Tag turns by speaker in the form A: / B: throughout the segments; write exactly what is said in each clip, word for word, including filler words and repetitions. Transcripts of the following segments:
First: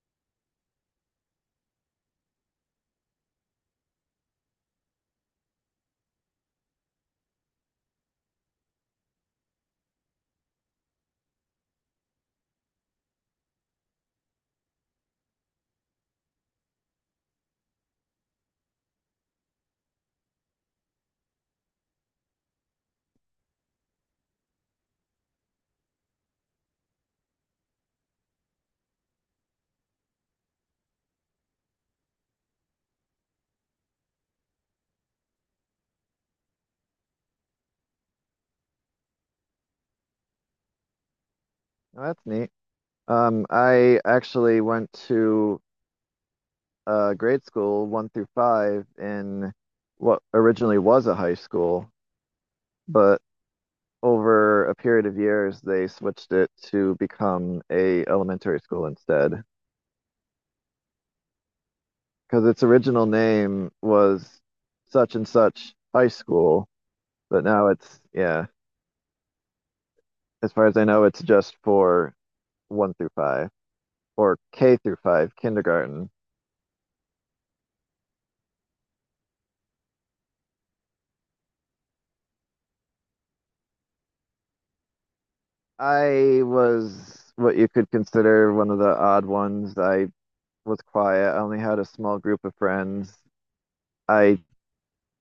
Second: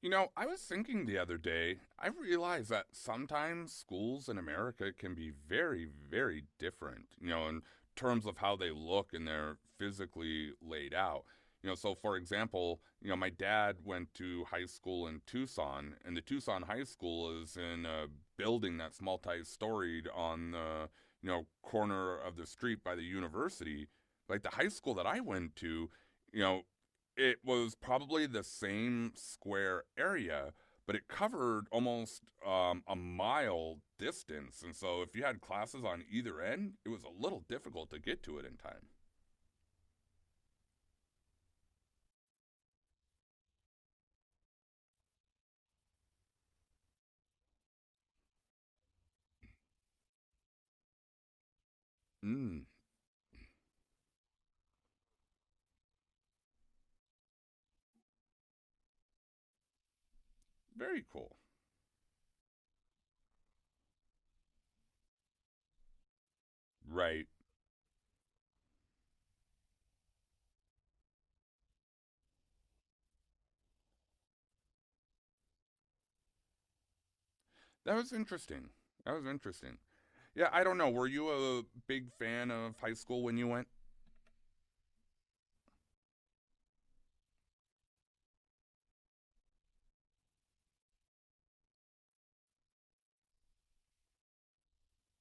A: You know, I was thinking the other day, I realized that sometimes schools in America can be very, very different, you know, in terms of how they look and they're physically laid out. You know, so for example, you know, my dad went to high school in Tucson, and the Tucson High School is in a building that's multi-storied on the, you know, corner of the street by the university. Like the high school that I went to, you know, it was probably the same square area, but it covered almost um, a mile distance. And so if you had classes on either end, it was a little difficult to get to it in time.
B: Oh, that's neat. Um, I actually went to uh, grade school one through five in what originally was a high school,
A: Mm,
B: but over a period of years they switched it to become a elementary school instead,
A: very cool.
B: because its original name was such and such high school,
A: Right.
B: but now it's, yeah, as far as I know, it's just for one through five or K through five kindergarten.
A: That was interesting. That was interesting. Yeah, I don't know. Were you a big fan of high school when you went?
B: I was what you could consider one of the odd ones. I was quiet. I only had a small group of friends. I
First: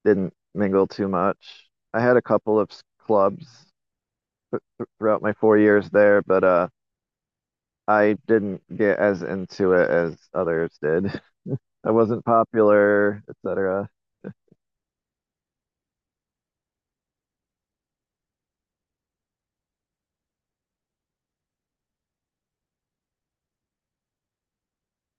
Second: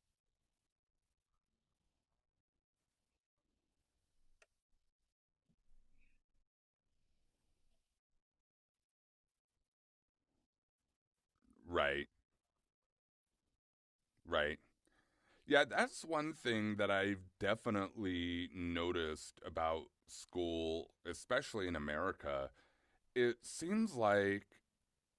B: didn't mingle too much. I had a couple of s- clubs throughout my four years there, but uh, I didn't get as into it as others did. I
A: Right,
B: wasn't popular, et cetera.
A: right. Yeah, that's one thing that I've definitely noticed about school, especially in America it seems like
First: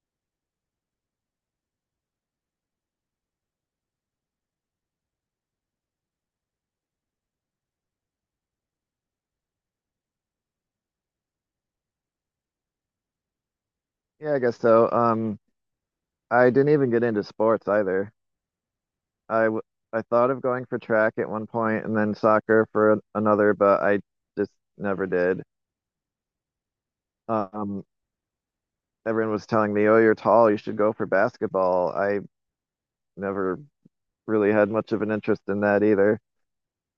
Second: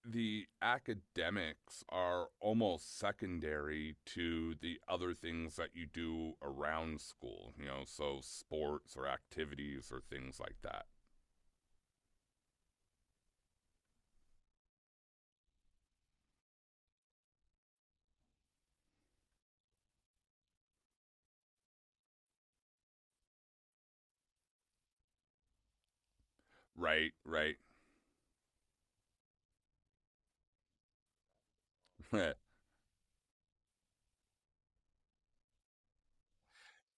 A: the academics are almost secondary to the other things that you do around school, you know, so sports or activities or things like that.
B: Yeah, I guess so. Um, I didn't even get into sports either. I w I thought of going for track at one point and then soccer for an another, but I just never did.
A: Right, right.
B: Um, Everyone was telling me, "Oh, you're tall. You should go for basketball." I never really had much of an interest in that either.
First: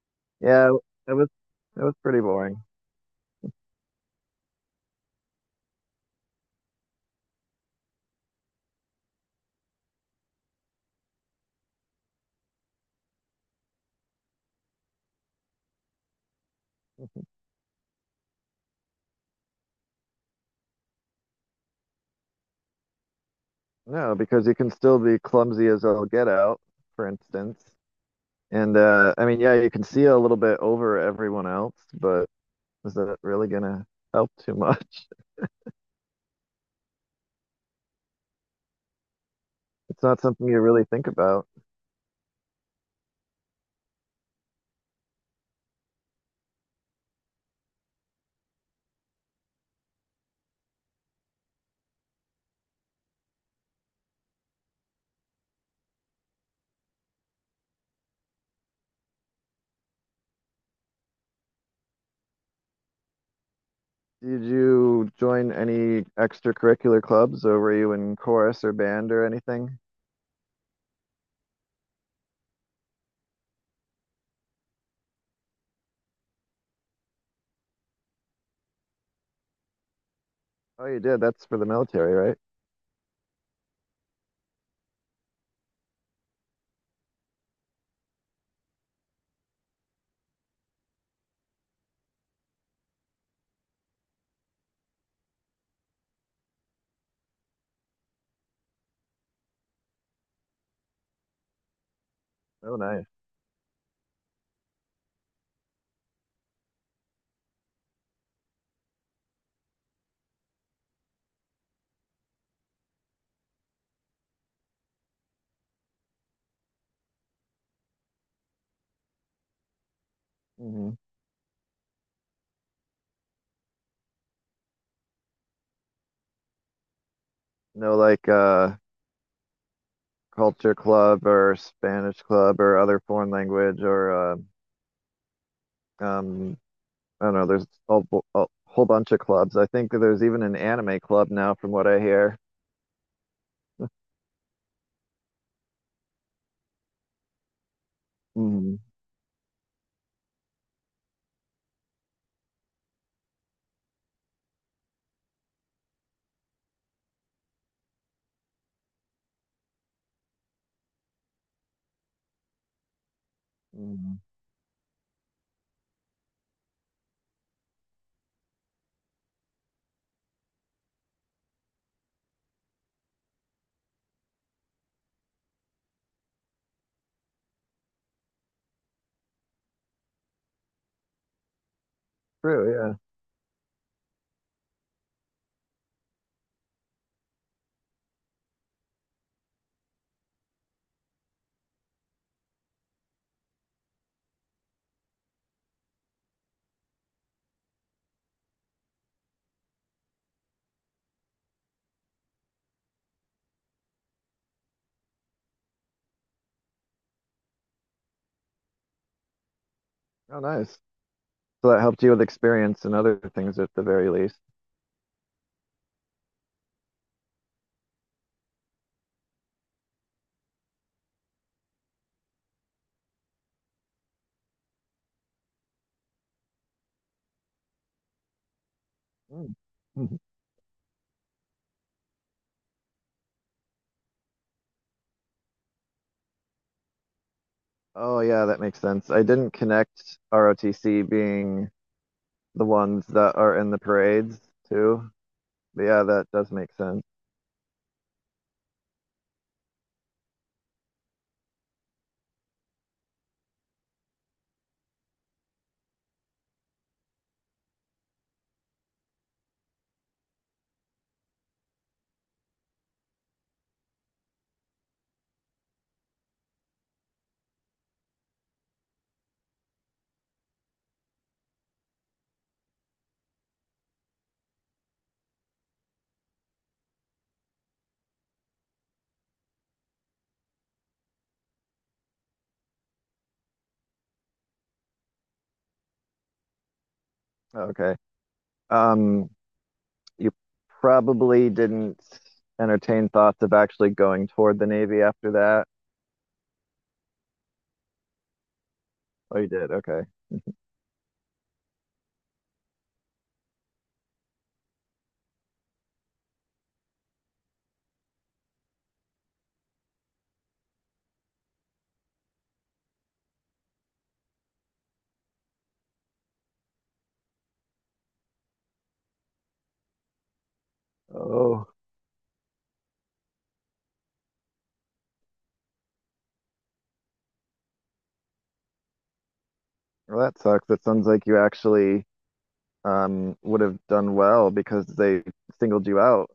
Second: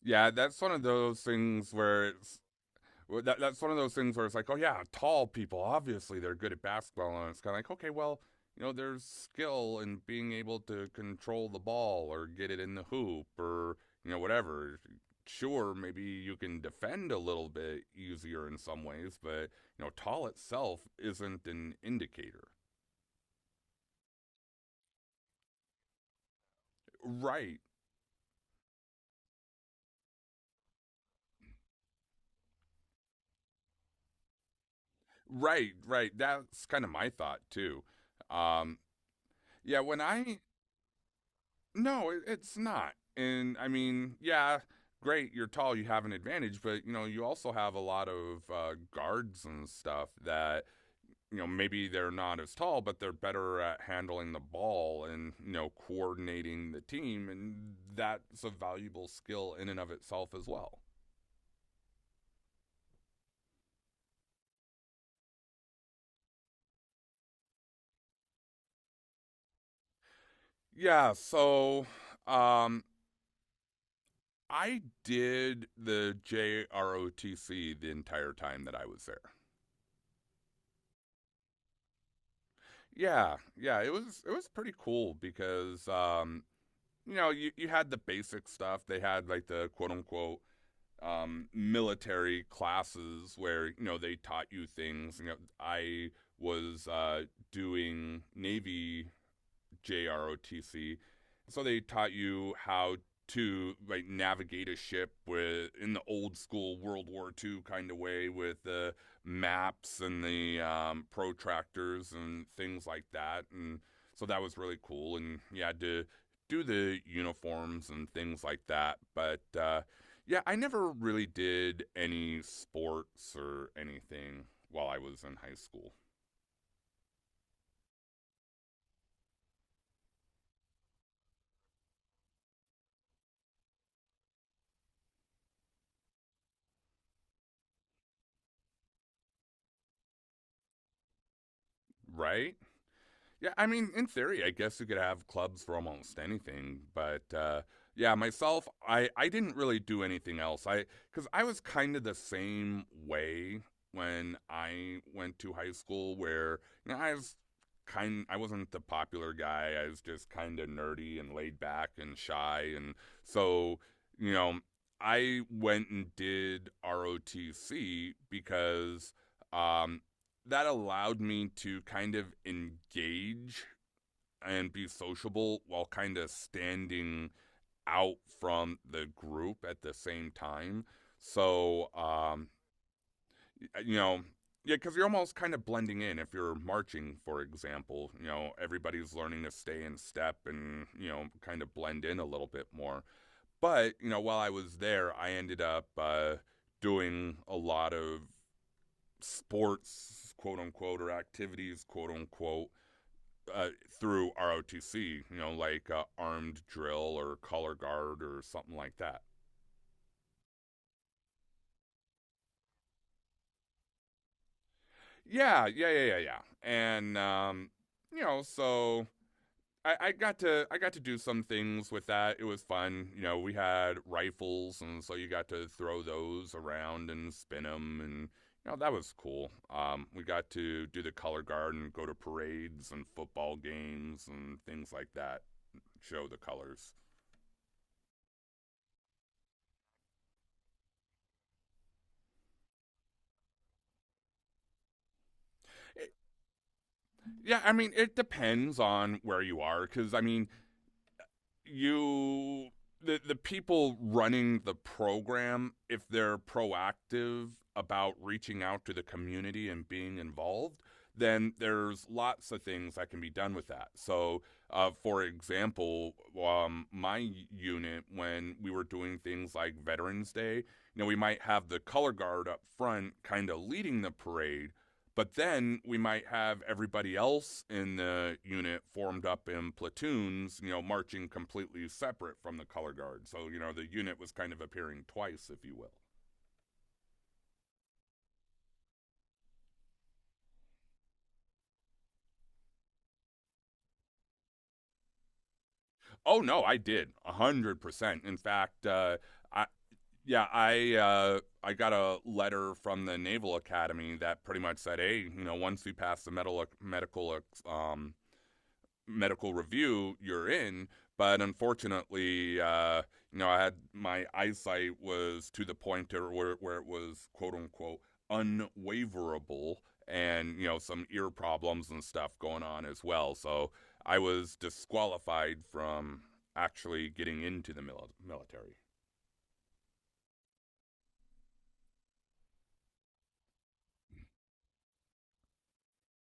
A: Yeah, that's
B: Yeah,
A: one of
B: it
A: those
B: was
A: things
B: it was
A: where
B: pretty
A: it's.
B: boring.
A: Well, that, that's one of those things where it's like, oh yeah, tall people obviously they're good at basketball, and it's kind of like, okay, well, you know, there's skill in being able to control the ball or get it in the hoop or you know whatever. Sure, maybe you can defend a little bit easier in some ways, but you know, tall itself isn't an indicator.
B: No, because you can still be clumsy as all get out, for
A: Right,
B: instance. And uh, I mean, yeah, you can see a little bit over everyone else, but is that really gonna help too much?
A: right, right. That's kind of my thought too. Um, yeah, when
B: It's not
A: I
B: something you really think about.
A: No, it's not. And I mean, yeah, great, you're tall, you have an advantage, but you know, you also have a lot of uh, guards and stuff that you know maybe they're not as tall, but they're better at handling the ball and you know coordinating the team, and that's a valuable skill in and of itself as well.
B: Did you join any extracurricular clubs, or were you in chorus or band or anything?
A: Yeah, so um, I did the J R O T C the entire time that I was there.
B: Oh, you did. That's for the military, right?
A: Yeah, yeah, it was it was pretty cool because um, you know you you had the basic stuff. They had like the quote unquote um, military classes where you know they taught you things. You know, I was uh, doing Navy J R O T C. So they taught you
B: Oh,
A: how
B: nice.
A: to like navigate a ship with in the old school World War Two kind of way with the maps and the um, protractors and things like that. And so that was really cool. And you had to do the uniforms and things like that. But uh, yeah, I never
B: Hmm.
A: really did any sports or anything while I was in high school.
B: No, like uh, culture club or Spanish club or other foreign language or uh, um, I don't know. There's a, bu- a whole bunch of clubs. I think that there's even an anime club now, from what I hear.
A: Right? Yeah, I mean, in theory, I guess you could have clubs for almost anything, but uh, yeah, myself,
B: Hmm.
A: I I didn't really do anything else. I Because I was kind of the same way when I went to high school, where you know I was kind, I wasn't the popular guy. I was just kind of nerdy and laid back and shy, and so
B: Hmm.
A: you know I went and did R O T C because. Um, that allowed me to kind of engage and be sociable while kind of standing out from the group at the same time. So, um,
B: True. Yeah.
A: you know, yeah, because you're almost kind of blending in. If you're marching, for example, you know, everybody's learning to stay in step and, you know, kind of blend in a little bit more. But, you know, while I was there, I ended up uh, doing a lot of sports, quote unquote, or activities, quote unquote, uh, through R O T C, you know, like uh, armed drill or color guard or something like that.
B: Oh, nice. So that helped you with experience and other things at the very least.
A: Yeah, yeah, yeah, yeah, yeah. And um, you know, so I, I got to I got to do some things with that. It was fun. You know, we had rifles, and so you got to throw those around and spin them, and you know that was cool.
B: Mm.
A: Um,
B: Mhm.
A: we got to do the color guard and go to parades and football games and things like that. Show the colors.
B: Oh, yeah, that makes sense. I didn't connect R O T C being the ones that are in the parades too. But yeah, that does make sense.
A: Yeah, I mean, it depends on where you are because, I mean, you, the, the people running the program, if they're proactive about reaching out to the community and being involved, then there's lots of things that can be done with that. So, uh, for example, um, my unit, when we were doing things like Veterans Day, you know, we might have the color guard up front kind of leading the parade, but then we might have everybody else in the unit formed up in platoons, you know, marching completely separate from the color guard. So, you know, the unit was kind of appearing twice, if you will.
B: Okay. Um, you probably didn't entertain thoughts of actually going toward the Navy after that.
A: Oh, no, I did. one hundred percent. In fact, uh,
B: Oh, you
A: I,
B: did. Okay.
A: yeah, I uh, I got a letter from the Naval Academy that pretty much said, "Hey, you know, once you pass the medical medical um, medical review you're in. But unfortunately, uh, you know, I had my eyesight was to the point where, where it was quote unquote unwaverable and, you know, some ear
B: Oh,
A: problems and stuff going on as well. So I was disqualified from actually getting into the mil- military.
B: well, that sucks. It sounds like you actually um, would have done well because they singled you out.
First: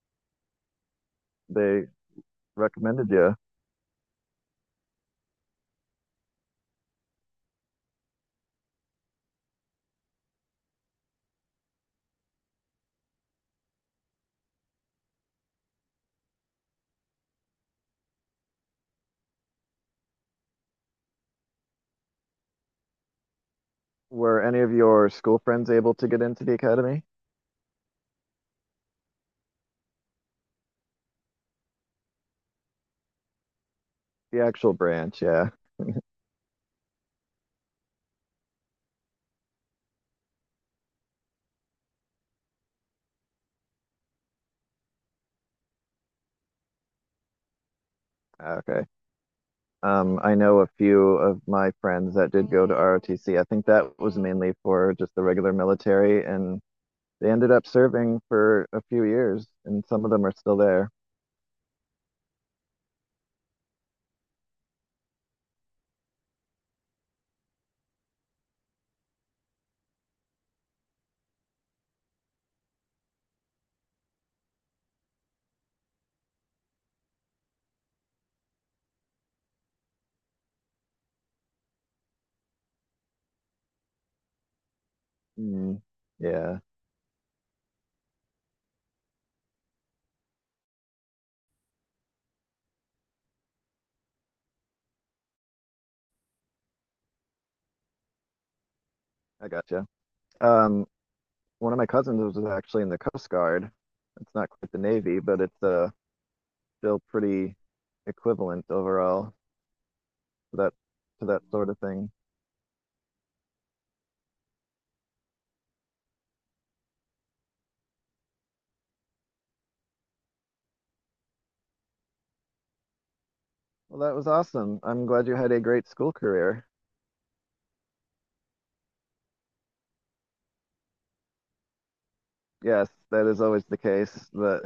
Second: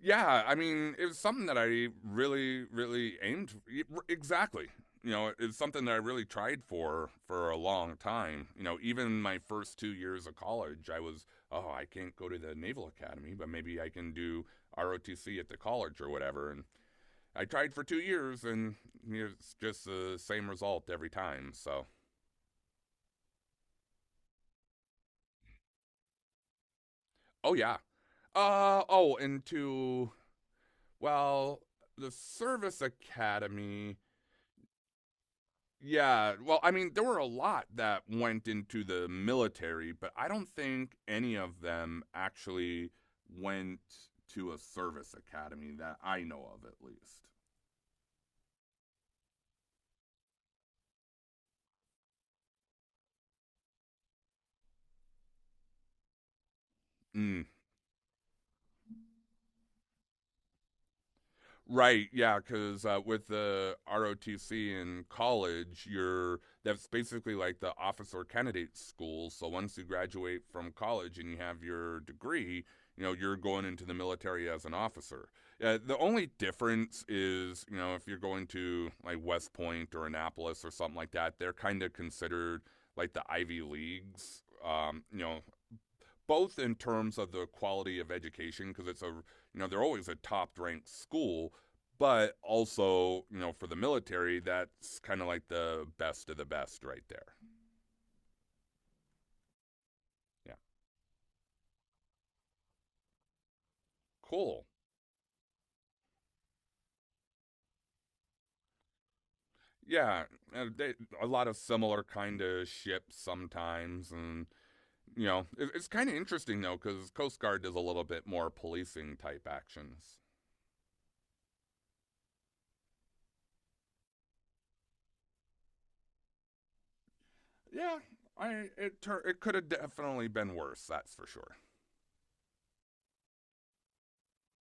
A: Yeah, I mean, it was something that
B: They
A: I really,
B: recommended
A: really
B: you.
A: aimed for. Exactly. You know, it's something that I really tried for for a long time. You know, even my first two years of college, I was, oh, I can't go to the Naval Academy, but maybe I can do R O T C at the college or whatever. And I tried for two years, and it's just the same result every time. So,
B: Were any of your school friends able to get into the academy?
A: oh yeah. Uh oh, and to well, the Service Academy.
B: The actual branch, yeah.
A: Yeah, well, I mean, there were a lot that went into the military, but I don't think any of them actually went to a service academy that I know of, at least.
B: Ah, okay. Um, I know a few of my friends that did go to R O T C. I think that was mainly for just the regular military and they
A: Mm.
B: ended up serving for a few years, and some of them are still there.
A: Right, yeah, because uh, with the R O T C in college, you're that's basically like the officer candidate school. So once you graduate from college and you have your degree, you know you're going into the military as an officer. Uh, the only difference is, you know, if you're going to like West Point or Annapolis or something like that, they're kind of considered like the Ivy Leagues. Um, you know,
B: Mm,
A: both
B: yeah,
A: in terms of the quality of education because it's a you know they're always a top ranked school but also you know for the military that's kind of like the best of the best right there.
B: I gotcha.
A: Yeah,
B: Um, one of my cousins was actually in the Coast Guard. It's not
A: cool.
B: quite the Navy, but it's uh, still pretty equivalent overall
A: Yeah,
B: to
A: uh,
B: that,
A: they,
B: to
A: a
B: that
A: lot of
B: sort of
A: similar
B: thing.
A: kind of ships sometimes and you know it, it's kind of interesting though because coast guard does a little bit more policing type actions.
B: Well, that was awesome. I'm glad you had a great school career.
A: Yeah, i it, it could have definitely been worse. That's for sure.
B: Yes, that is always the case, but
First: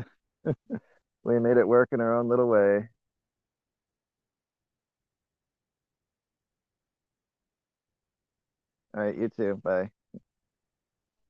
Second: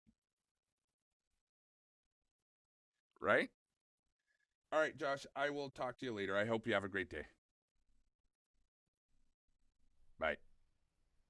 B: we made it work in our own little way.
A: Right. All right, Josh, I will talk to you later. I hope you have a great day.
B: All right, you too. Bye.
A: Bye.